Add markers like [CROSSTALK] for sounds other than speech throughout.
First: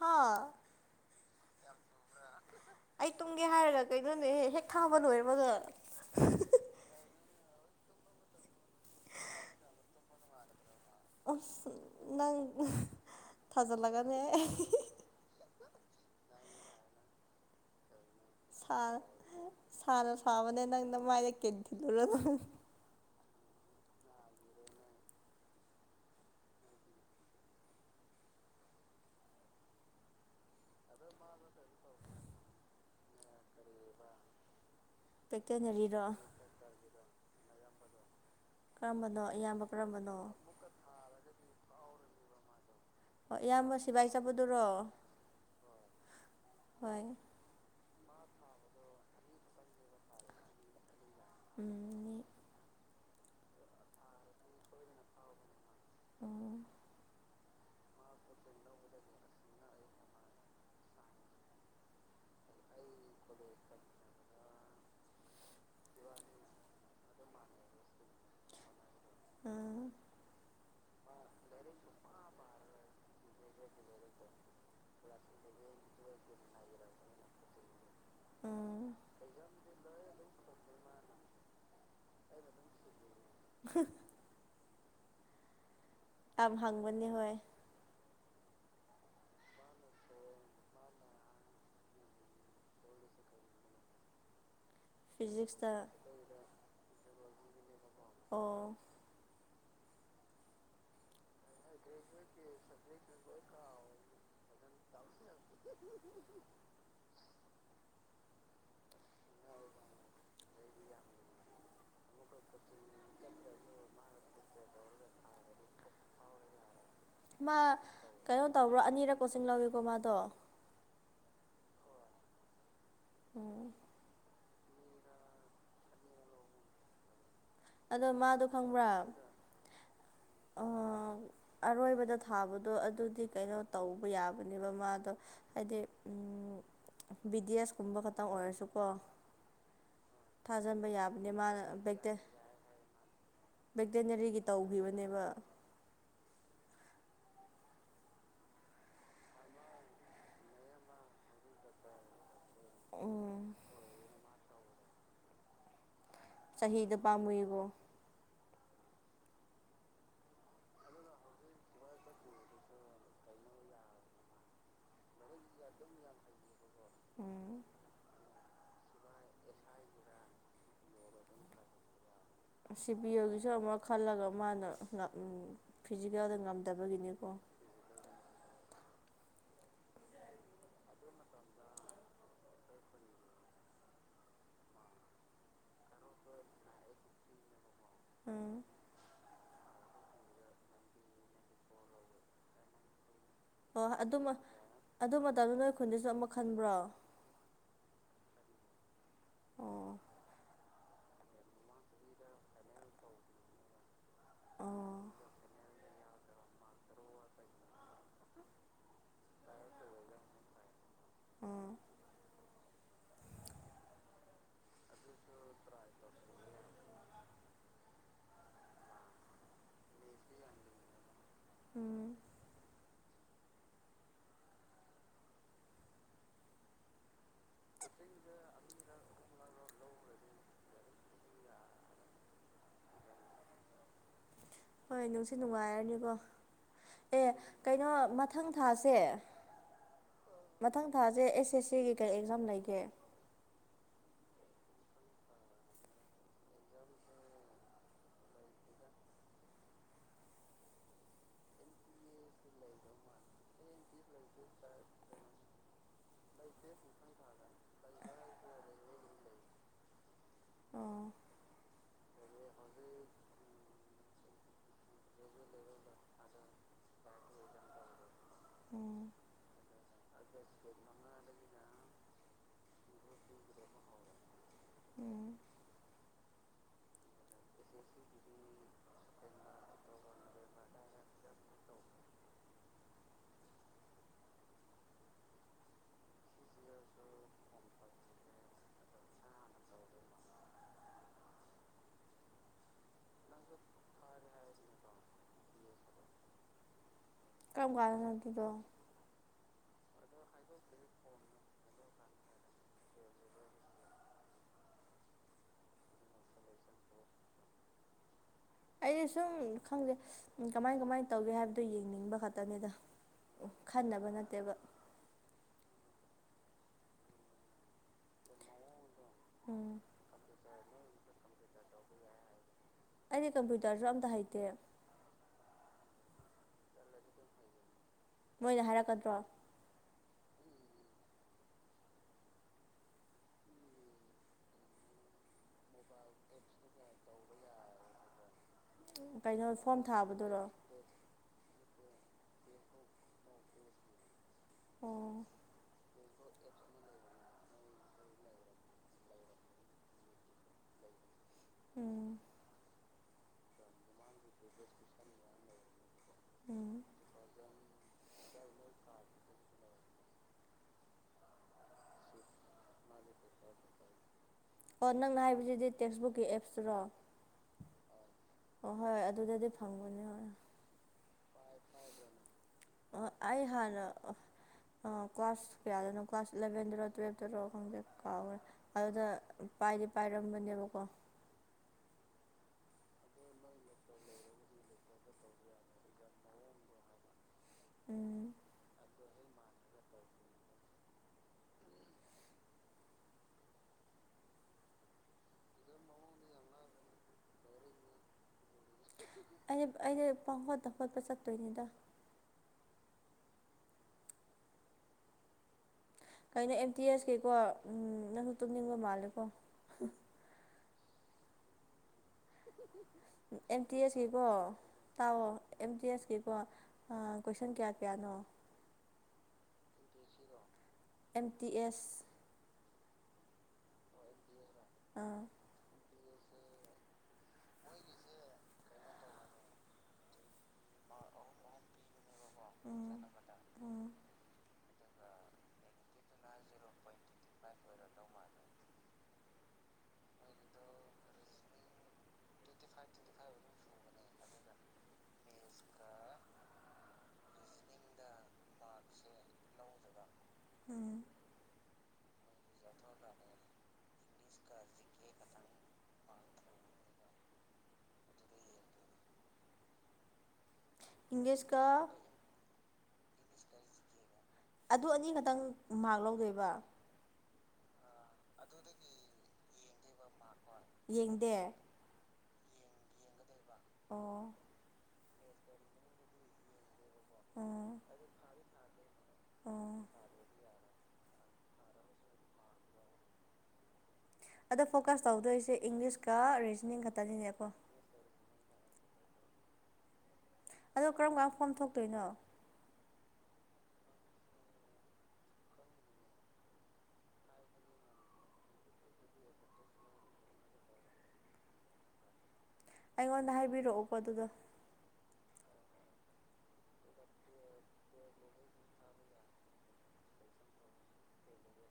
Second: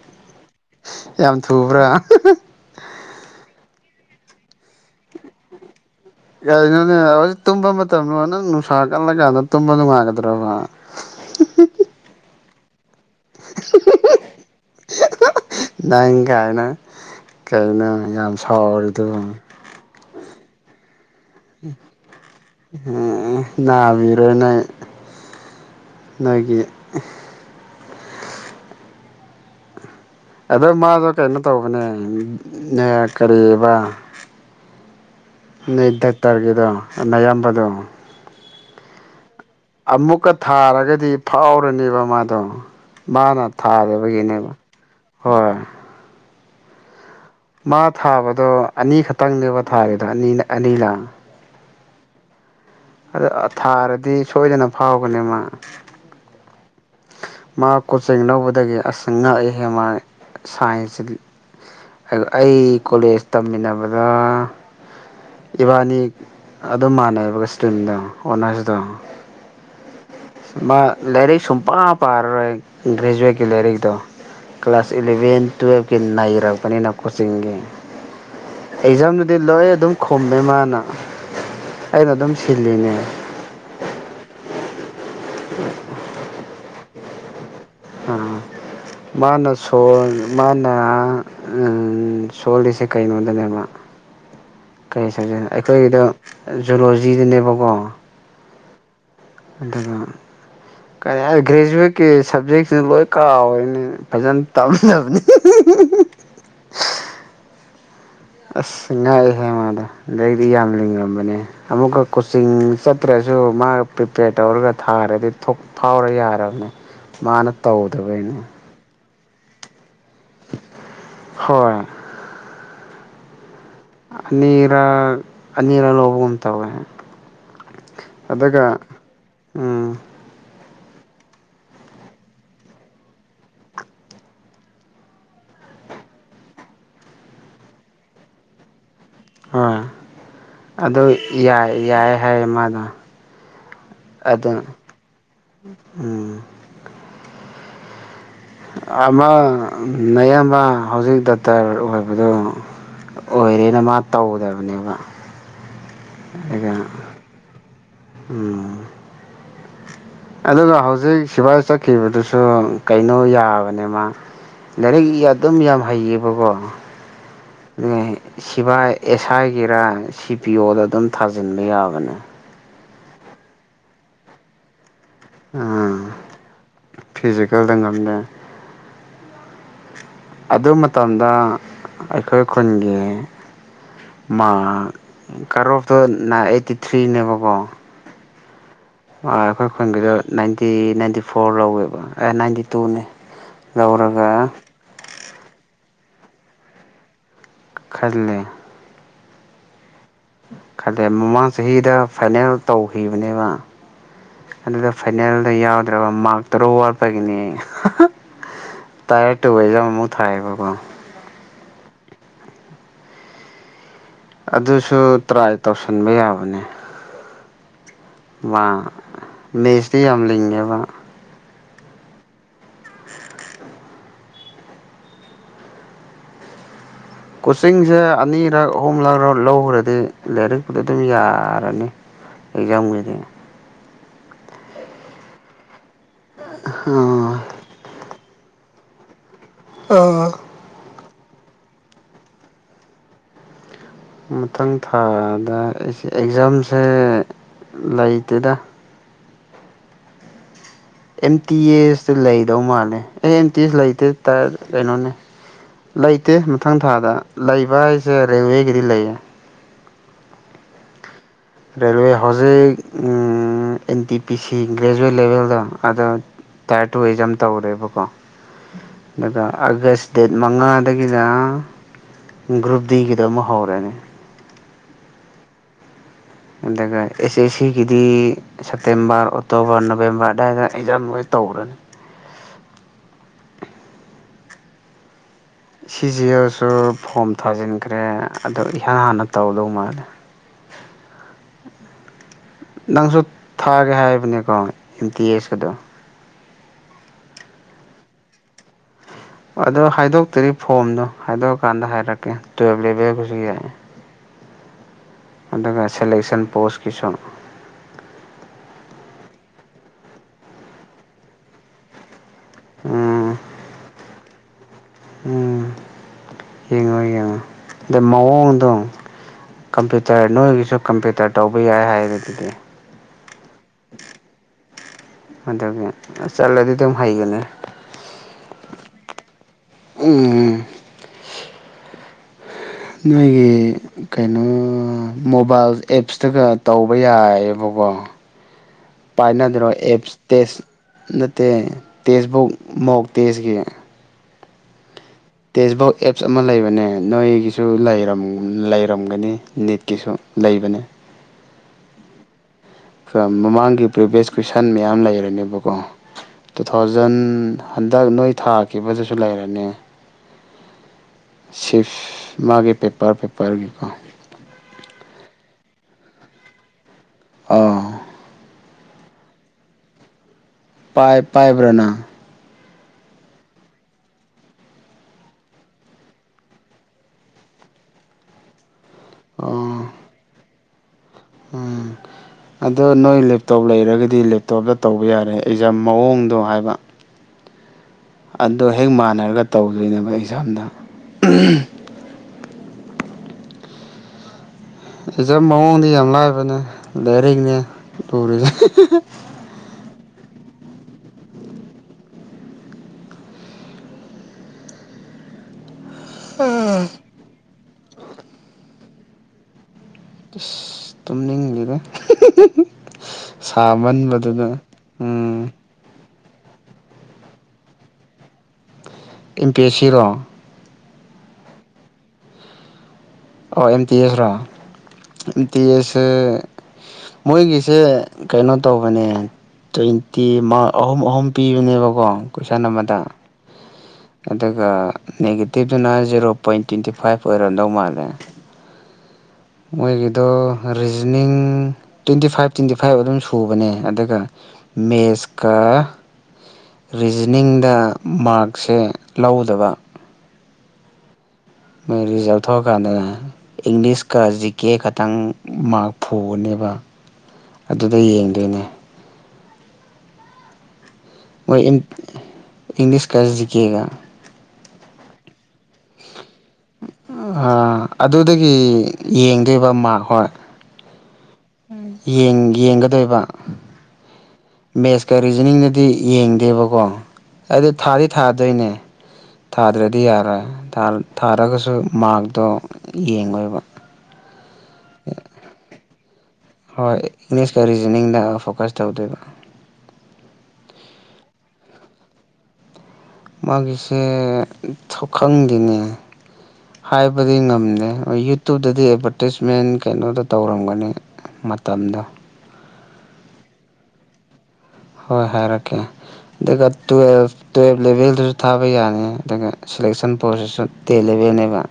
ꯍꯥ [UNINTELLIGIBLE] ꯌꯥꯝ ꯊꯨꯕ꯭ꯔꯥ ꯑꯩ ꯇꯨꯝꯒꯦ ꯍꯥꯏꯔꯒ ꯀꯩꯅꯣꯅꯦ ꯍꯦꯛ ꯊꯥꯕ ꯂꯣꯏꯕꯒ ꯀꯩꯅꯣꯅꯦ ꯍꯧꯖꯤꯛ ꯇꯨꯝꯕ ꯃꯇꯝꯔꯣ ꯅꯪ ꯅꯨꯡꯁꯥ ꯀꯜꯂꯀꯥꯟꯗ ꯇꯨꯝꯕ ꯅꯨꯡꯉꯥꯏꯒꯗ꯭ꯔꯕ ꯑꯁ ꯅꯪ ꯊꯖꯥꯂꯛꯀꯅꯦ [UNINTELLIGIBLE] ꯅꯪ ꯀꯥꯏꯅ ꯀꯩꯅꯣ ꯌꯥꯝ ꯁꯥꯔ ꯁꯥꯎꯔꯤꯗꯨꯕꯨ ꯁꯥꯅ ꯁꯥꯕꯅꯦ ꯅꯪ ꯅꯃꯥꯏꯗ ꯀꯤꯟ ꯊꯤꯜꯂꯨꯔꯅꯪ ꯑꯦ ꯅꯥꯕꯤꯔꯣꯏꯅꯦ ꯅꯣꯏꯒꯤ ꯑꯗꯣ ꯃꯥꯗꯣ ꯀꯩꯅꯣ ꯇꯧꯕꯅꯦ ꯅꯥ ꯀꯔꯤꯑꯦꯕ ꯅꯣꯏ ꯚꯦꯇꯅꯔꯤꯔꯣ ꯗꯥꯛꯇꯔꯒꯤꯗꯣ ꯅꯌꯥꯝꯕꯗꯣ ꯀꯔꯝꯕꯅꯣ ꯏꯌꯥꯝꯕꯝ ꯑꯃꯨꯛꯀ ꯊꯥꯔꯒꯗꯤ ꯐꯥꯎꯔꯅꯦꯕ ꯃꯥꯗꯣ ꯍꯣꯏ ꯃꯥꯅ ꯏꯌꯥꯝꯕ ꯁꯤꯕꯥꯏ ꯊꯥꯗꯕꯒꯤꯅꯦꯕ ꯆꯠꯄꯗꯨꯔꯣ ꯍꯣꯏ ꯍꯣꯏ ꯃꯥ ꯊꯥꯕꯗꯣ ꯑꯅꯤ ꯈꯛꯇꯪꯅꯦꯕ ꯊꯥꯔꯤꯗꯣ ꯑꯅꯤ ꯑꯅꯤꯔꯥ ꯎꯝ ꯑꯅꯤ ꯑꯗꯨ ꯊꯥꯔꯗꯤ ꯁꯣꯏꯗꯅ ꯐꯥꯎꯒꯅꯤ ꯃꯥ ꯑꯣ ꯃꯥ ꯀꯣꯆꯤꯡ ꯂꯧꯕꯗꯒꯤ ꯑꯁ ꯉꯛꯑꯦꯍꯦ ꯃꯥ ꯁꯥꯏꯟꯁꯁꯤꯗꯤ [UNINTELLIGIBLE] ꯑꯩ ꯀꯣꯂꯦꯖ ꯇꯝꯃꯤꯟꯅꯕꯗ ꯏꯕꯥꯟꯅꯤ ꯑꯗꯨꯝ ꯃꯥꯟꯅꯩꯌꯦꯕ ꯏꯁꯇ꯭ꯔꯤꯝꯗꯣ ꯑꯣꯅꯔꯁꯗꯣ ꯑ ꯃꯥ ꯂꯥꯏꯔꯤꯛ ꯁꯨꯡꯄꯥ ꯄꯥꯔꯔꯣꯏ ꯒ꯭ꯔꯦꯖ꯭ꯋꯦꯠꯀꯤ ꯂꯥꯏꯔꯤꯛꯇꯣ ꯀ꯭ꯂꯥꯁ ꯏꯂꯚꯦꯟ ꯇꯨꯌꯦꯞꯀꯤ ꯅꯩꯔꯛꯄꯅꯤꯅ ꯀꯣꯆꯤꯡꯒꯤ ꯎꯝ ꯑꯦꯛꯖꯥꯝꯗꯗꯤ ꯂꯣꯏ ꯑꯗꯨꯝ ꯈꯨꯝꯃꯦ ꯃꯥꯅ ꯑꯩꯅ ꯑꯗꯨꯝ ꯁꯤꯜꯂꯤꯅꯦ [INAUDIBLE] ꯇꯥꯝ ꯍꯪꯕꯅꯦ ꯍꯣꯏ ꯑ ꯃꯥꯅ ꯁꯣꯔ ꯃꯥꯅ ꯑ ꯁꯣꯜꯂꯤꯁꯦ ꯀꯩꯩꯅꯣꯗꯅꯦꯕ ꯀꯔꯤ ꯁꯞꯖꯦꯛꯅꯣ ꯐꯤꯖꯤꯛꯁꯇ ꯑꯩꯈꯣꯏꯒꯤꯗꯣ ꯖꯨꯂꯣꯖꯤꯗꯅꯦꯕꯀꯣ ꯑꯣ ꯑꯗꯨꯒ ꯀꯔꯤ ꯍꯥꯏ ꯒ꯭ꯔꯦꯖ꯭ꯋꯦꯠꯀꯤ ꯁꯞꯖꯦꯛꯁꯤꯡ ꯂꯣꯏ ꯀꯥꯎꯒ꯭ꯔꯦꯅꯦ ꯐꯖꯅ ꯇꯝꯗꯕꯅꯤ [UNINTELLIGIBLE] ꯑꯁ ꯉꯛꯏꯍꯦ ꯃꯥꯗꯣ ꯂꯥꯏꯔꯤꯛꯇꯤ ꯌꯥꯝ ꯂꯤꯡꯉꯝꯕꯅꯦ ꯑꯃꯨꯛꯀ ꯀꯣꯆꯤꯡ ꯆꯠꯇ꯭ꯔꯁꯨ ꯃꯥ ꯄ꯭ꯔꯤꯄꯤꯌꯔ ꯇꯧꯔꯒ ꯊꯥꯔꯗꯤ ꯊꯣꯛ ꯐꯥꯎꯔ ꯌꯥꯔꯝꯅꯦ ꯃꯥ ꯀꯩꯅꯣ ꯇꯧꯕ꯭ꯔꯣ ꯑꯅꯤꯔꯛ ꯀꯣꯆꯤꯡ ꯂꯧꯋꯤꯀꯣ ꯃꯥꯗꯣ ꯍꯣꯏ ꯎꯝ ꯑꯅꯤꯔꯛ ꯑꯅꯤꯔꯛ ꯂꯧꯕꯒꯨꯝ ꯇꯧꯋꯦ ꯑꯗꯣ ꯃꯥꯗꯣ ꯑꯗꯨꯒ ꯈꯪꯕ꯭ꯔ ꯎꯝ ꯑ ꯑꯔꯣꯏꯕꯗ ꯊꯥꯕꯗꯣ ꯑꯗꯨꯗꯤ ꯀꯩꯅꯣ ꯇꯧꯕ ꯌꯥꯕꯅꯦꯕ ꯃꯥꯗꯣ ꯍꯥꯏꯗꯤ ꯎꯝ ꯕꯤ ꯗꯤ ꯑꯦꯁ ꯀꯨꯝꯕ ꯈꯛꯇ ꯑꯣꯏꯔꯁꯨꯀꯣ ꯍꯣꯏ ꯊꯥꯖꯟꯕ ꯌꯥꯕꯅꯦ ꯃꯥꯅ ꯕꯦꯛꯇ ꯑꯦ ꯃꯥꯅ ꯕꯦꯇꯅꯔꯤꯒꯤ ꯇꯧꯒꯤꯕꯅꯦꯕ ꯎꯝ ꯑꯃ ꯅꯌꯥꯝꯕ ꯍꯧꯖꯤꯛ ꯗꯥꯛꯇꯔ ꯑꯣꯏꯕꯗꯣ ꯎꯝ ꯑꯣꯏꯔꯦꯅ ꯃꯥ ꯇꯧꯗꯞꯅꯦꯕ ꯆꯍꯤꯗꯣ ꯄꯥꯝꯃꯨꯏꯀꯣ ꯎꯝ ꯑꯗꯨꯒ ꯍꯧꯖꯤꯛ ꯁꯤꯕꯥꯏ ꯆꯠꯈꯤꯕꯗꯨꯁꯨ ꯀꯩꯅꯣ ꯌꯥꯕꯅꯦ ꯃꯥ ꯂꯥꯏꯔꯤꯛ ꯏ ꯑꯗꯨꯝ ꯌꯥꯝ ꯍꯩꯌꯦꯕꯀꯣ ꯎꯝ [UNINTELLIGIBLE] ꯁꯤꯕꯥꯏ ꯑꯦꯁꯥꯏꯒꯤꯔ ꯁꯤ ꯄꯤ ꯑꯣꯗꫭ ꯑꯗꯨꯝ ꯊꯥꯖꯟꯕ ꯌꯥꯕꯅꯦ ꯁꯤ ꯄꯤ ꯑꯣꯒꯤꯁꯨ ꯑꯃꯨꯛ ꯈꯜꯂꯒ ꯃꯥꯅ [UNINTELLIGIBLE] ꯎꯝ ꯐꯤꯖꯤꯀꯦꯜꯗ ꯉꯝꯗꯕꯒꯤꯅꯤꯀꯣ [UNINTELLIGIBLE] ꯉꯝꯗꯦ ꯑꯗꯨ ꯃꯇꯝꯗ ꯑꯩꯈꯣꯏ ꯈꯨꯟꯒꯤ ꯃꯥꯔꯛ ꯀꯠꯑꯣꯞꯇꯣ ꯅꯥꯏꯠ ꯑꯥꯏꯠꯇꯤ ꯊ꯭ꯔꯤꯅꯦꯕꯀꯣ ꯎꯝ ꯑ ꯑꯈꯣꯏ ꯈꯨꯟꯒꯤꯗꯣ ꯅꯥꯏꯟꯇꯤ ꯅꯥꯏꯟꯇꯤ ꯐꯣꯔ ꯂꯧꯋꯦꯕ ꯑꯦ ꯅꯥꯏꯟꯇꯤ ꯇꯨꯅꯦ ꯑꯣ ꯑꯗꯨꯃ ꯂꯧꯔꯒ ꯑꯗꯨ ꯃꯇꯝꯗꯣ ꯅꯣꯏ ꯈꯨꯟꯗꯁꯨ ꯑꯃ ꯈꯟꯕ꯭ꯔꯣ ꯈꯜꯂꯦ ꯑꯣ ꯈꯜꯂꯦ ꯃꯃꯥꯡ ꯆꯍꯤꯗ ꯐꯥꯏꯅꯦꯜ ꯇꯧꯈꯤꯕꯅꯦꯕ ꯑꯣ ꯑꯗꯨꯗ ꯐꯥꯏꯅꯦꯜꯗ ꯌꯥꯎꯗ꯭ꯔꯕ ꯃꯥꯛ ꯇꯔꯨꯛ ꯋꯥꯠꯄꯒꯤꯅꯦ [UNINTELLIGIBLE] ꯃꯨꯛ ꯊꯥꯥꯏꯌꯦꯕꯀꯣ ꯑꯣ ꯑꯗꯨꯁꯨ ꯇ꯭ꯔꯥꯏ ꯇꯧꯁꯟꯕ ꯌꯥꯕꯅꯦ ꯃꯥ ꯃꯦꯁꯇꯤ ꯌꯥꯝ ꯂꯤꯡꯉꯦ ꯃꯥ ꯎꯝ ꯀꯣꯆꯤꯡꯁꯦ ꯑꯅꯤꯔꯛ ꯑꯍꯨꯝꯂꯛ ꯔꯧ ꯂꯧꯔꯗꯤ ꯂꯥꯏꯔꯤꯛ [UNINTELLIGIBLE] ꯌꯥꯔꯅꯤ ꯑꯦꯛꯖꯥꯝꯒꯤꯗꯤ ꯍꯣꯏ ꯅꯨꯡꯁꯨ ꯅꯨꯡꯉꯥꯏꯔꯅꯤꯀꯣ ꯑꯦ ꯀꯩꯅꯣ ꯃꯊꯪ ꯊꯥꯁꯦ ꯑꯥ ꯃꯊꯪ ꯊꯥꯁꯦ ꯑꯦꯁ ꯑꯦꯁ ꯁꯤꯒꯤ ꯀꯩ ꯑꯦꯛꯖꯥꯝ ꯂꯩꯒꯦ ꯃꯊꯪ ꯊꯥꯗ ꯑꯦꯁ ꯑꯦꯛꯖꯥꯝꯁꯦ ꯂꯩꯇꯦꯗ ꯑꯦꯝ ꯇꯤ ꯑꯦꯁꯇ ꯂꯩꯗꯧ ꯃꯥꯂꯦ ꯑꯦ ꯑꯦꯝ ꯇꯤ ꯑꯦꯁ ꯂꯩꯇꯦ ꯇꯥ ꯀꯩꯅꯣꯅꯦ ꯂꯩꯇꯦ ꯃꯊꯪ ꯊꯥꯗ ꯂꯩꯕ ꯍꯥꯏꯁꯦ ꯔꯦꯜꯋꯦꯒꯤꯗꯤ ꯂꯩꯌꯦ ꯑꯣ ꯔꯦꯜꯋꯦ ꯍꯧꯖꯤꯛ ꯎꯝ ꯑꯦꯟ ꯇꯤ ꯄꯤ ꯁꯤ ꯒ꯭ꯔꯦꯖꯨꯋꯦꯠ ꯂꯦꯚꯦꯜꯗꯣ ꯑꯗꯨ ꯇꯥꯏꯞ ꯇꯨ ꯑꯦꯛꯖꯥꯝ ꯇꯧꯔꯦꯕꯀꯣ ꯎꯝ ꯑꯗ ꯑꯗꯨꯗ ꯁꯇꯦꯠ ꯃꯉꯥꯗꯒꯤꯅ ꯒ꯭ꯔꯨꯞ ꯗꯤꯒꯤꯗꯣ ꯑꯃꯨ ꯍꯧꯔꯅꯦ ꯎꯝ ꯑꯗꯨꯒ ꯑꯦꯁ ꯑꯦꯁ ꯁꯤꯒꯤꯗꯤ ꯁꯞꯇꯦꯝꯕꯔ ꯑꯣꯛꯇꯣꯕꯔ ꯅꯕꯦꯝꯕꯔ ꯑꯗ꯭ꯋꯥꯏꯗ ꯑꯦꯛꯖꯥꯝ ꯂꯣꯏ ꯇꯧꯈ꯭ꯔꯅꯤ ꯁꯤ ꯖꯤ ꯂꯦꯜꯁꯨ ꯐꯣꯝ ꯊꯥꯖꯤꯟꯈ꯭ꯔꯦ ꯑꯗꯣ ꯏꯍꯥꯟ ꯍꯥꯟꯅ ꯇꯧꯗꯧ ꯃꯥꯜꯂꯦ ꯅꯪꯁꯨ ꯊꯥꯒꯦ ꯍꯥꯏꯕꯅꯦꯀꯣ ꯑꯦꯝ ꯇꯤ ꯑꯦꯁꯀꯗꯣ ꯀꯔꯝ ꯀꯥꯟꯗꯅꯣ ꯑꯗꯨꯗꯣ ꯑꯗꯨ ꯍꯥꯏꯗꯣꯛꯇ꯭ꯔꯤ ꯐꯣꯝꯗꯣ ꯍꯥꯏꯗꯣꯛꯑꯀꯥꯟꯗ ꯍꯥꯏꯔꯛꯀꯦ ꯇꯨꯋꯦꯞ ꯂꯦꯚꯦꯜꯕꯨꯁꯨ ꯌꯥꯏ ꯑꯗꯨꯒ ꯁꯂꯦꯛꯁꯟ ꯄꯣꯁꯀꯤꯁꯨ ꯑꯩꯗꯤ ꯁꯨꯝ ꯈꯪꯗꯦ ꯀꯃꯥꯏ ꯀꯃꯥꯏ ꯇꯧꯒꯦ ꯍꯥꯏꯕꯗꯣ ꯌꯦꯡꯅꯤꯡꯕ ꯈꯠ ꯇꯅꯦꯗ ꯎꯝ ꯑꯣ ꯈꯟꯅꯕ ꯅꯠꯇꯦꯕ ꯎꯝ ꯌꯦꯡꯉꯣ ꯌꯦꯡꯉꯣ ꯗꯣ ꯃꯑꯣꯡꯗꯣ ꯎꯝ ꯀꯝꯄ꯭ꯌꯨꯇꯔ ꯅꯣꯏꯒꯤꯁꯨ ꯀꯝꯄ꯭ꯌꯨꯇꯔ ꯇꯧꯕ ꯌꯥꯏ ꯍꯥꯏꯔꯗꯨꯗꯤ ꯑꯩꯗꯤ ꯀꯝꯄ꯭ꯌꯨꯇꯔꯁꯨ ꯑꯝꯇ ꯍꯩꯇꯦ ꯑꯗꯨꯒꯤ ꯑꯥ ꯆꯠꯂꯗꯤ ꯗꯨꯝ ꯍꯩꯒꯅꯦ ꯃꯣꯏꯅ ꯍꯥꯏꯔꯛꯀꯗ꯭ꯔꯣ ꯎꯝ ꯎꯝ ꯅꯣꯏꯒꯤ ꯀꯩꯅꯣ ꯃꯣꯕꯥꯏꯜ ꯑꯦꯞꯁꯇꯒ ꯇꯧꯕ ꯌꯥꯌꯦꯕꯀꯣ ꯀꯩꯅꯣ ꯄꯥꯏꯅꯗ꯭ꯔꯣ ꯐꯣꯝ ꯑꯦꯞꯁ ꯊꯥꯕꯗꯨꯔꯣ ꯇꯦꯁ ꯅꯠꯇꯦ ꯇꯦꯖꯕꯨꯛ ꯃꯣꯛ ꯇꯦꯁꯒꯤ ꯑꯣ ꯇꯦꯁꯕꯨꯛ ꯑꯦꯞꯁ ꯑꯃꯥ ꯂꯩꯕꯅꯦ ꯅꯣꯏꯒꯤꯁꯨ ꯂꯩꯔꯝ ꯂꯩꯔꯝꯒꯅꯤ ꯅꯤꯠꯀꯤꯁꯨ ꯂꯩꯕꯅꯦ ꯑꯣ ꯐꯝ ꯃꯃꯥꯡꯒꯤ ꯄ꯭ꯔꯤꯚꯤꯌꯁ ꯀꯣꯏꯁꯟ ꯃꯌꯥꯝ ꯂꯩꯔꯅꯦꯕꯀꯣ ꯇꯨ ꯎꯝ ꯊꯥꯎꯖꯟ ꯍꯟꯗꯛ ꯅꯣꯏ ꯊꯥꯈꯤꯕꯗꯨꯁꯨ ꯂꯩꯔꯅꯤ ꯁꯤꯐ ꯃꯥꯒꯤ ꯄꯦꯄꯔ ꯄꯦꯄꯔꯒꯤꯀꯣ ꯑꯣ ꯅꯪ ꯍꯥꯏꯕꯁꯤꯗꯤ ꯇꯦꯛꯁꯕꯨꯛꯀꯤ ꯑꯦꯞꯁꯇꯨꯔꯣ ꯑꯥꯎ ꯑꯣꯍꯣꯏ ꯑꯗꯨꯗꯗꯤ ꯐꯪꯕꯅꯦ ꯍꯣꯏ ꯄꯥꯏ ꯄꯥꯏꯕ꯭ꯔꯥ ꯅꯥ ꯑꯥ ꯑꯩ ꯍꯥꯟꯅ ꯑꯥ ꯀ꯭ꯂꯥꯁ ꯀꯌꯥꯗꯅꯣ ꯀ꯭ꯂꯥꯁ ꯑꯦꯂꯚꯦꯟꯗꯔ ꯇꯨꯌꯦꯞꯇꯔ ꯈꯪꯗꯦ ꯀꯥꯎꯒ꯭ꯔꯦ ꯑꯗꯨꯗ ꯑꯣ ꯄꯥꯏꯗꯤ ꯄꯥꯏꯔꯝꯕꯅꯦꯕꯀꯣ ꯎꯝ ꯑꯗꯣ ꯅꯣꯏ ꯂꯦꯞꯇꯣꯞ ꯂꯩꯔꯒꯗꯤ ꯂꯦꯞꯇꯣꯞꯇ ꯇꯧꯕ ꯌꯥꯔꯦ ꯑꯦꯖꯥꯝ ꯃꯑꯣꯡꯗꯣ ꯍꯥꯏꯕ ꯎꯝ ꯑꯗꯣ ꯍꯦꯛ ꯃꯥꯟꯅꯔꯒ ꯇꯧꯗꯣꯏꯅꯦꯕ ꯑꯦꯛꯖꯥꯝꯗ [UNINTELLIGIBLE] ꯃꯑꯣꯡꯗꯤ ꯌꯥꯝ ꯂꯥꯏꯕꯅꯦ ꯂꯥꯏꯔꯤꯛꯅꯦ ꯇꯨꯔꯤꯖꯦ ꯑꯩ ꯑꯩꯗꯤ ꯄꯥꯡꯈꯣꯠꯇ ꯈꯣꯠꯄ ꯆꯠꯇꯨꯏꯅꯤꯗ ꯀꯩꯅꯣ ꯑꯦꯝ ꯇꯤ ꯑꯁ ꯑꯦꯁ ꯀꯤꯀꯣ ꯎꯝ ꯅꯪꯁꯨ ꯇꯨꯝꯅꯤꯡꯕ ꯃꯥꯜꯂꯦꯀꯣ ꯁꯤꯁ ꯇꯨꯝꯅꯤꯡꯂꯤꯔ ꯑꯦꯝ ꯇꯤ ꯑꯦꯁ ꯀꯤꯀꯣ ꯁꯥꯃꯟꯕꯗꯨꯗ ꯇꯥꯎꯑꯣ ꯎꯝ ꯑꯦꯝ ꯇꯤ ꯑꯦꯁꯀꯤꯀꯣ ꯑꯥ ꯀꯣꯏꯁꯟ ꯀ꯭ꯌꯥ ꯀ꯭ꯌꯥꯅꯣ ꯑꯦꯝ ꯄꯤ ꯑꯦꯁ ꯁꯤꯔꯣ ꯑꯦꯝ ꯇꯤ ꯑꯦꯁ ꯑꯣ ꯑꯦꯝ ꯇꯤ ꯑꯦꯁ ꯔꯣ ꯑꯥ ꯑꯦꯝ ꯇꯤ ꯑꯦꯁꯁꯦ ꯃꯣꯏꯒꯤꯁꯦ ꯀꯩꯅꯣ ꯇꯧꯕꯅꯦ ꯇꯣꯏꯟ [UNINTELLIGIBLE] ꯇꯤ ꯃꯥꯔꯛ ꯑꯍꯨꯝ ꯑꯍꯨꯝ ꯄꯤꯕꯅꯦꯕꯀꯣ ꯀꯣꯏꯁꯟ ꯑꯃꯗ ꯑꯥ [UNINTELLIGIBLE] ꯑꯗꯨꯒ ꯅꯦꯒꯦꯇꯤꯞꯇꯅ ꯖꯦꯔꯣ ꯄꯣꯏꯟ ꯇ꯭ꯋꯦꯟꯇꯤ ꯐꯥꯏꯚ ꯑꯣꯏꯔꯝꯗꯧ ꯃꯥꯜꯂꯦ ꯃꯣꯏꯒꯤꯗꯣ reasoning twenty five twenty five ꯑꯗꯨꯝ ꯁꯨꯕꯅꯦ ꯑꯗꯨꯒ ꯃꯦꯁꯀ ꯔꯤꯖꯅꯤꯡꯗ ꯃꯥꯔꯛꯁꯦ ꯂꯧꯒꯗꯕ ꯎꯝ ꯃꯣꯏ ꯔꯤꯖꯜ ꯊꯣꯛꯑꯀꯥꯟꯗ ꯏꯪꯂꯤꯁꯀ ꯖꯤ ꯀꯦ ꯈꯇꯪ ꯃꯥꯔꯛ ꯐꯨꯒꯅꯦꯕ ꯑꯗꯨꯗ ꯌꯦꯡꯗꯨꯏꯅꯦ ꯏꯪꯂꯤꯁꯀ ꯍꯣꯏ [UNINTELLIGIBLE] ꯏꯪꯂꯤꯁꯀ ꯖꯤꯀꯦꯒ ꯑꯗꯨ ꯑꯅꯤ ꯈꯛꯇꯪ ꯃꯥꯔꯛ ꯂꯧꯗꯨꯏꯕ ꯑꯥ ꯑꯗꯨꯗꯒꯤ ꯌꯦꯡꯗꯣꯏꯕ ꯃꯥꯔꯛ ꯍꯣꯏ ꯌꯦꯡꯗꯦ ꯎꯝ ꯌꯦꯡ ꯌꯦꯡꯒꯗꯣꯏꯕ ꯑꯣ ꯃꯦꯁ ꯀ ꯔꯤꯖꯅꯤꯡꯒꯗꯤ ꯌꯦꯡꯗꯦꯕꯀꯣ ꯑꯣ ꯑꯩꯗꯨ ꯊꯥꯗꯤ ꯊꯥꯗꯣꯏꯅꯦ ꯑꯣ ꯊꯥꯗ꯭ꯔꯗꯤ ꯌꯥꯔꯣꯏ ꯊꯥ ꯊꯥꯔꯒꯁꯨ ꯃꯥꯔꯛꯇꯣ ꯌꯦꯡꯉꯣꯏꯕ ꯑꯗꯣ ꯐꯣꯀꯁ ꯇꯧꯗꯨꯏꯁꯦ ꯏꯪꯂꯤꯁꯀ ꯔꯤꯖꯅꯤꯡ ꯍꯣꯏ ꯈꯛꯇꯅꯤꯅꯦꯀꯣ ꯏꯪꯂꯤꯁꯀ ꯔꯤꯖꯅꯤꯡꯗ ꯐꯣꯀꯁ ꯇꯧꯗꯣꯏꯕ ꯑꯗꯣ ꯀꯔꯝ ꯀꯥꯟ ꯐꯣꯝ ꯊꯣꯛꯇꯣꯏꯅꯣ ꯃꯥꯒꯤꯁꯦ ꯊꯣꯛ ꯈꯪꯗꯦꯅꯦ ꯍꯥꯏꯕꯗꯤ ꯉꯝꯗꯦ ꯍꯣꯏ ꯌꯨꯇꯨꯕꯇꯗꯤ ꯑꯦꯗꯚꯔꯇꯤꯁꯃꯦꯟ ꯀꯩꯅꯣꯗ ꯇꯧꯔꯝꯒꯅꯤ ꯃꯇꯝꯗꯣ ꯑꯩꯉꯣꯟꯗ ꯍꯥꯏꯕꯤꯔꯛꯑꯣꯀꯣ ꯑꯗꯨꯒ ꯍꯣꯏ ꯍꯥꯏꯔꯛꯀꯦ ꯑꯗꯨꯒ ꯇꯨꯌꯦꯜꯞ ꯇꯨꯌꯦꯜꯞ ꯂꯦꯚꯦꯜꯗ ꯊꯥꯕ ꯌꯥꯅꯤ ꯑꯗꯨꯒ ꯁꯦꯂꯦꯛꯁꯟ ꯄ꯭ꯔꯣꯁꯦꯁꯇ ꯇꯦꯟ ꯂꯦꯕꯦꯜꯅꯦꯕ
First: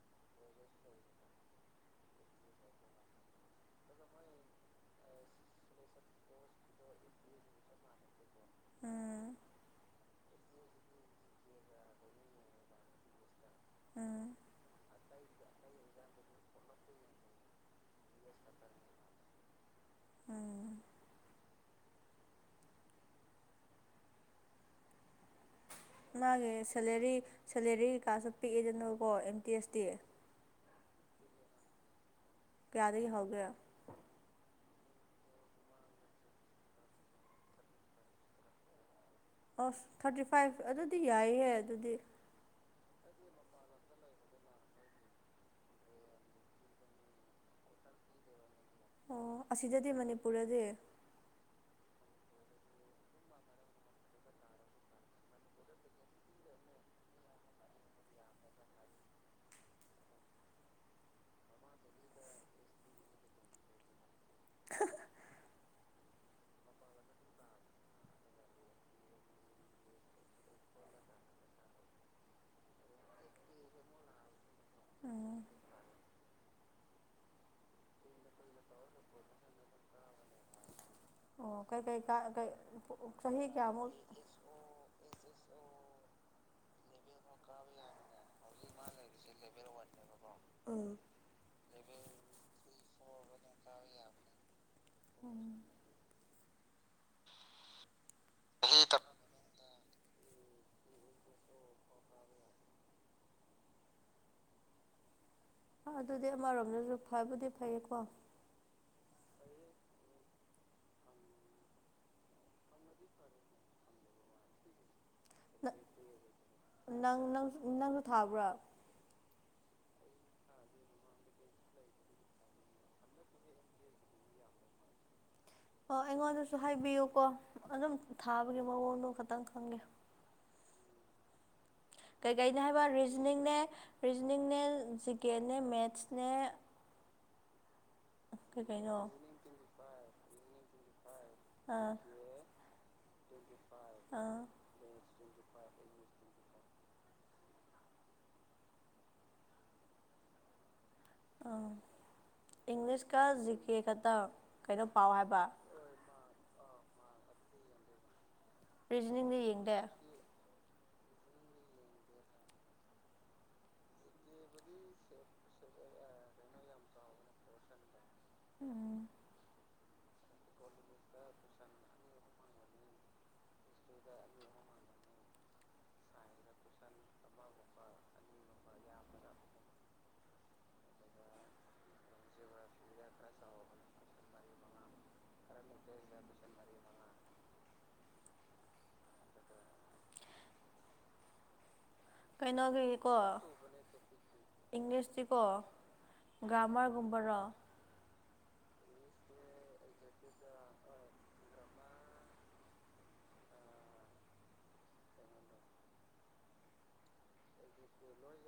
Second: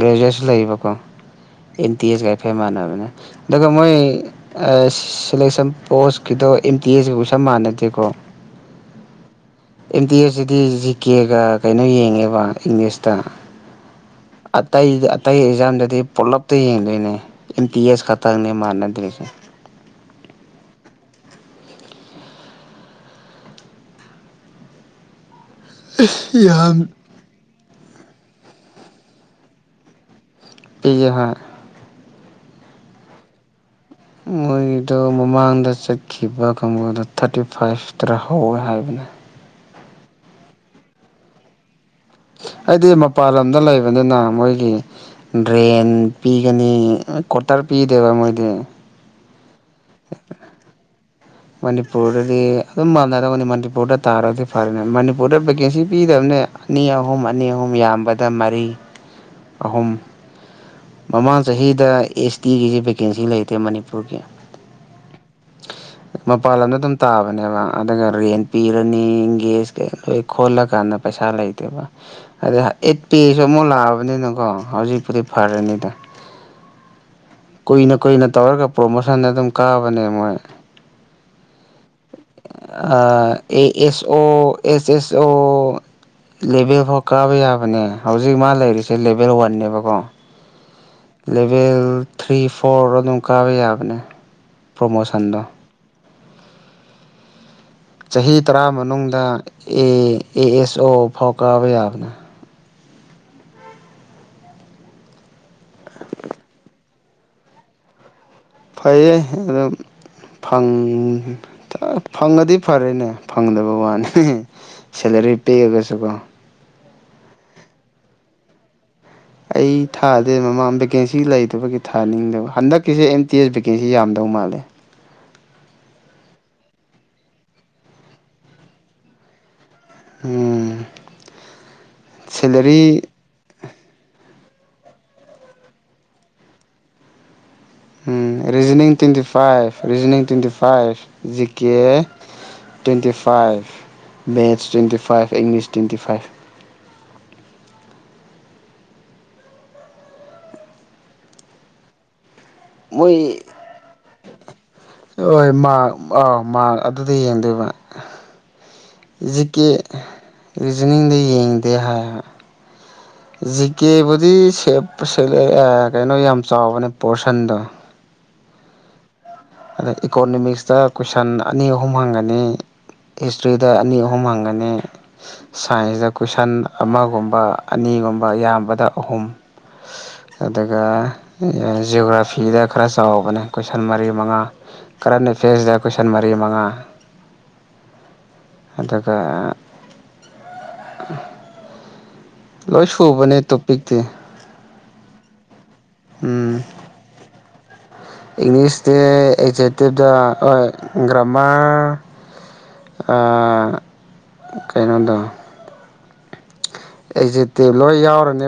ꯒ꯭ꯔꯦꯖꯨꯋ꯭ꯦꯠꯁꯨ ꯂꯩꯌꯦꯕꯀꯣ ꯑꯦꯟ ꯇꯤ ꯑꯦꯁꯒ ꯍꯥꯏꯐꯦꯠ ꯃꯥꯟꯅꯕꯅꯦ ꯑꯗꯨꯒ ꯃꯣꯏ ꯑꯥ ꯁꯦꯂꯦꯛꯁꯟ ꯄꯣꯁꯀꯤꯗꯣ ꯑꯦꯝ ꯇꯤ ꯑꯦꯁꯀ ꯀ꯭ꯋꯦꯁꯟ ꯃꯥꯟꯅꯗꯦꯀꯣ ꯑꯝ ꯑꯦꯝ ꯇꯤ ꯑꯦꯁꯇꯗꯤ ꯖꯤ ꯀꯦꯒ ꯀꯩꯅꯣ ꯌꯦꯡꯉꯦꯕ ꯏꯪꯂꯤꯁꯇ ꯑꯝ ꯑꯇꯩ ꯑꯇꯩ ꯑꯦꯛꯖꯥꯝꯗꯗꯤ ꯄꯨꯂꯞꯇ ꯌꯦꯡꯗꯨꯏꯅꯦ ꯑꯦꯝ ꯇꯤ ꯑꯦꯁ ꯈꯛꯇꯪꯅꯦ ꯃꯥꯟꯅꯗ꯭ꯔꯤꯁꯦ ꯎꯝ ꯃꯥꯒꯤ ꯌꯥꯝ ꯁꯦꯂꯦꯔꯤ ꯁꯦꯂꯦꯔꯤ ꯀꯩꯀꯥꯁꯨ ꯄꯤꯛꯏꯗꯅꯀꯣ ꯑꯦꯝ ꯇꯤ ꯑꯦꯁ ꯇꯤ ꯄꯤꯖꯦ ꯍꯣꯏ ꯀꯌꯥꯗꯒꯤ ꯍꯧꯒꯦ ꯃꯣꯏꯗꯣ ꯃꯃꯥꯡꯗ ꯆꯠꯈꯤꯕ ꯀꯥꯡꯕꯨꯗ ꯊꯥꯔꯇꯤ ꯐꯥꯏꯚꯇꯔꯥ ꯍꯧꯋꯦ ꯍꯥꯏꯕꯅꯦ ꯑꯁ ꯊꯥꯔꯇꯤ ꯐꯥꯏꯚ ꯑꯗꯨꯗꯤ ꯌꯥꯏꯌꯦ ꯑꯗꯨꯗꯤ ꯍꯥꯏꯗꯤ ꯃꯄꯥꯟ ꯂꯝꯗ ꯂꯩꯕꯅꯤꯅ ꯃꯣꯏꯗꯤ ꯗ꯭ꯔꯦꯟ ꯄꯤꯒꯅꯤ ꯀ꯭ꯋꯥꯇꯔ ꯄꯤꯗꯦꯕ ꯃꯣꯏꯗꯤ ꯑꯣ ꯑꯁꯤꯗꯗꯤ ꯃꯅꯤꯄꯨꯔꯗꯗꯤ ꯃꯅꯤꯄꯨꯔꯗꯗꯤ ꯑꯗꯨꯝ ꯃꯥꯟꯅꯗꯕꯅꯦ ꯃꯅꯤꯄꯨꯔꯗ ꯇꯥꯔꯗꯤ ꯐꯔꯦꯅꯦ ꯃꯅꯤꯄꯨꯔꯗ ꯚꯦꯀꯦꯁꯥꯟ ꯄꯤꯗꯕꯅꯦ ꯑꯅꯤ ꯑꯍꯨꯝ ꯑꯅꯤ ꯑꯍꯨꯝ ꯌꯥꯝꯕꯗ ꯃꯔꯤ ꯑꯍꯨꯝ ꯃꯃꯥꯡ ꯆꯍꯤꯗ ꯑꯦꯁ ꯇꯤꯒꯤꯁꯤ ꯚꯦꯀꯦꯟꯁꯤ ꯂꯩꯇꯦ ꯃꯅꯤꯄꯨꯔꯒꯤ [UNINTELLIGIBLE] [INAUDIBLE] ꯃꯄꯥꯟ ꯂꯝꯗ ꯑꯗꯨꯝ ꯇꯥꯕꯅꯦꯕ ꯑꯗꯨꯒ ꯔꯦꯟ ꯄꯤꯔꯅꯤ ꯏꯪꯒꯦꯁ ꯀꯩ ꯂꯣꯏ ꯈꯣꯜꯂꯀꯥꯟꯗ ꯄꯩꯁꯥ ꯂꯩ ꯀꯩꯕ ꯑꯗꯩ ꯑꯦꯠ ꯄꯦꯁꯨ ꯑꯃꯨꯛ ꯂꯥꯛꯑꯕꯅꯤꯅꯀꯣ ꯍꯧꯖꯤꯛꯄꯨꯗꯤ ꯎꯝ ꯐꯔꯅꯤꯗ ꯀꯨꯏꯅ ꯀꯨꯏꯅ ꯇꯧꯔꯒ ꯄ꯭ꯔꯣꯃꯣꯁꯟ ꯑꯗꯨꯝ ꯀꯥꯕꯅꯦ ꯃꯣꯏ ꯑꯣ ꯀꯩ ꯀꯩ ꯀꯥ ꯀꯩ ꯆꯍꯤ ꯑꯦ ꯀꯌꯥꯃꯨꯛ ꯑꯦꯁ ꯑꯣ ꯑꯦꯁ ꯑꯦꯁ ꯑꯣ ꯂꯦꯚꯦꯜ ꯐꯣꯎ ꯀꯥꯕ ꯌꯥꯕꯅꯦ ꯍꯧꯖꯤꯛ ꯃꯥ ꯂꯩꯔꯤꯁꯦ ꯂꯦꯚꯦꯜ ꯋꯥꯟꯅꯦꯕꯀꯣ ꯑꯥ ꯂꯦꯚꯦꯜ ꯊ꯭ꯔꯤ ꯐꯣꯔ ꯑꯗꯨꯝ ꯀꯥꯕ ꯌꯥꯕꯅꯦ ꯄ꯭ꯔꯣꯃꯣꯁꯟꯗꯣ ꯎꯝ ꯆꯍꯤ ꯇꯔꯥ ꯃꯅꯨꯡꯗ ꯑꯦ ꯑꯦ ꯑꯦꯁ ꯑꯣ ꯐꯥꯎ ꯀꯥꯕ ꯌꯥꯕꯅꯦ ꯑꯣ ꯑꯗꯨꯗꯤ ꯑꯃꯔꯣꯝꯗꯖꯨ ꯐꯕꯨꯗꯤ ꯐꯩꯌꯦꯀꯣ ꯐꯩꯌꯦ ꯑꯗꯨꯝ ꯐꯪ ꯐꯪꯉꯗꯤ ꯐꯔꯦꯅꯦ ꯐꯪꯗꯕ ꯋꯥꯅꯤ ꯁꯦꯂꯔꯤ ꯄꯤꯛꯑꯒꯁꯨꯀꯣ ꯅꯪ ꯅꯪꯁꯨ ꯅꯪꯁꯨ ꯊꯥꯕ꯭ꯔꯥ ꯑꯩ ꯊꯥꯗꯦ ꯃꯃꯥꯡ ꯚꯦꯀꯦꯟꯁꯤ ꯂꯩꯇꯕꯒꯤ ꯊꯥꯅꯤꯡꯗꯕ ꯍꯟꯗꯛꯀꯤꯁꯦ ꯑꯦꯝ ꯇꯤ ꯑꯦꯁ ꯚꯦꯀꯦꯟꯁꯤ ꯌꯥꯝꯗꯧ ꯃꯥꯜꯂꯦ ꯑꯣ ꯑꯩꯉꯣꯟꯗꯁꯨ ꯍꯥꯏꯕꯤꯌꯨꯀꯣ ꯑꯗꯨꯝ ꯊꯥꯕꯒꯤ ꯃꯑꯣꯡꯗꯣ ꯈꯇꯪ ꯈꯪꯒꯦ ꯎꯝ ꯀꯩꯀꯩꯅꯦ ꯍꯥꯏꯕ ꯁꯦꯂꯔꯤ ꯔꯤꯖꯅꯤꯡꯅꯦ ꯔꯤꯖꯅꯤꯡꯅꯦ ꯖꯤꯀꯦꯅꯦ ꯃꯦꯠꯁꯅꯦ ꯎꯝ ꯀꯩ ꯔꯤꯖꯅꯤꯡ ꯀꯩꯅꯣ twenty five reasoning twenty five G K ꯑꯥ ꯇ꯭ꯋꯦꯟꯇꯤ ꯐꯥꯏꯚ ꯑꯥ maths twenty five English twenty five ꯑꯧ ꯏꯪꯂꯤꯁ ꯀ ꯃꯣꯏ ꯖꯤ ꯀꯦ ꯈꯥꯇꯪ ꯍꯣꯏ ꯃꯥ ꯑꯥꯎ ꯃꯥ ꯑꯗꯨꯗ ꯌꯦꯡꯗꯣꯏꯕ ꯔꯤꯖꯅꯤꯡꯗꯤ ꯖꯤ ꯀꯦ ꯌꯦꯡꯗꯦ ꯔꯤꯖꯅꯤꯡꯗ ꯌꯦꯡꯗꯦ ꯍꯥꯏ ꯖꯤ ꯀꯦꯕꯨꯗꯤ ꯁꯦꯞ ꯁꯦꯜ ꯑꯥ ꯀꯩꯅꯣ ꯌꯥꯝ ꯆꯥꯎꯕꯅꯦ ꯄꯣꯔꯁꯟꯗꯣ ꯎꯝ ꯑꯗ ꯏꯀꯣꯅꯣꯃꯤꯛꯁꯇ ꯀꯣꯏꯁꯟ ꯑꯅꯤ ꯑꯍꯨꯝ ꯍꯪꯒꯅꯤ ꯍꯤꯁꯇ꯭ꯔꯤꯗ ꯑꯅꯤ ꯑꯍꯨꯝ ꯍꯪꯉꯅꯤ ꯁꯥꯏꯟꯁꯇ ꯀꯣꯏꯁꯟ ꯑꯃꯒꯨꯝꯕ ꯑꯅꯤꯒꯨꯝꯕ ꯌꯥꯝꯕꯗ ꯑꯍꯨꯝ ꯑꯗꯨꯒ ꯖꯤꯑꯣꯒ꯭ꯔꯥꯐꯤꯗ ꯈꯔ ꯆꯥꯎꯕꯅꯦ ꯀꯣꯏꯁꯟ ꯃꯔꯤ ꯃꯉꯥ ꯀꯔꯦꯟ ꯑꯦꯐꯤꯌꯔꯁ ꯗ ꯀ꯭ꯣꯏꯁꯟ ꯃꯔꯤ ꯃꯉꯥ ꯑꯗꯨꯒ ꯂꯣꯏ ꯀꯩꯅꯣꯒꯤꯀꯣ ꯁꯨꯕꯅꯦ ꯇꯣꯄꯤꯛꯇꯤ ꯏꯪꯂꯤꯁꯇꯤꯀꯣ ꯎꯝ ꯒ꯭ꯔꯃꯥꯔꯒꯨꯝꯕꯔꯣ ꯏꯪꯂꯤꯁꯇꯤ ꯑꯦꯛꯖꯦꯇꯤꯞꯇ ꯍꯣꯏ ꯒ꯭ꯔꯥꯃꯔ ꯑꯥ ꯀꯩꯅꯣꯗꯣ ꯑꯦꯛꯖꯦꯛꯇꯤꯞ ꯂꯣꯏ ꯌꯥꯎꯔꯅꯤ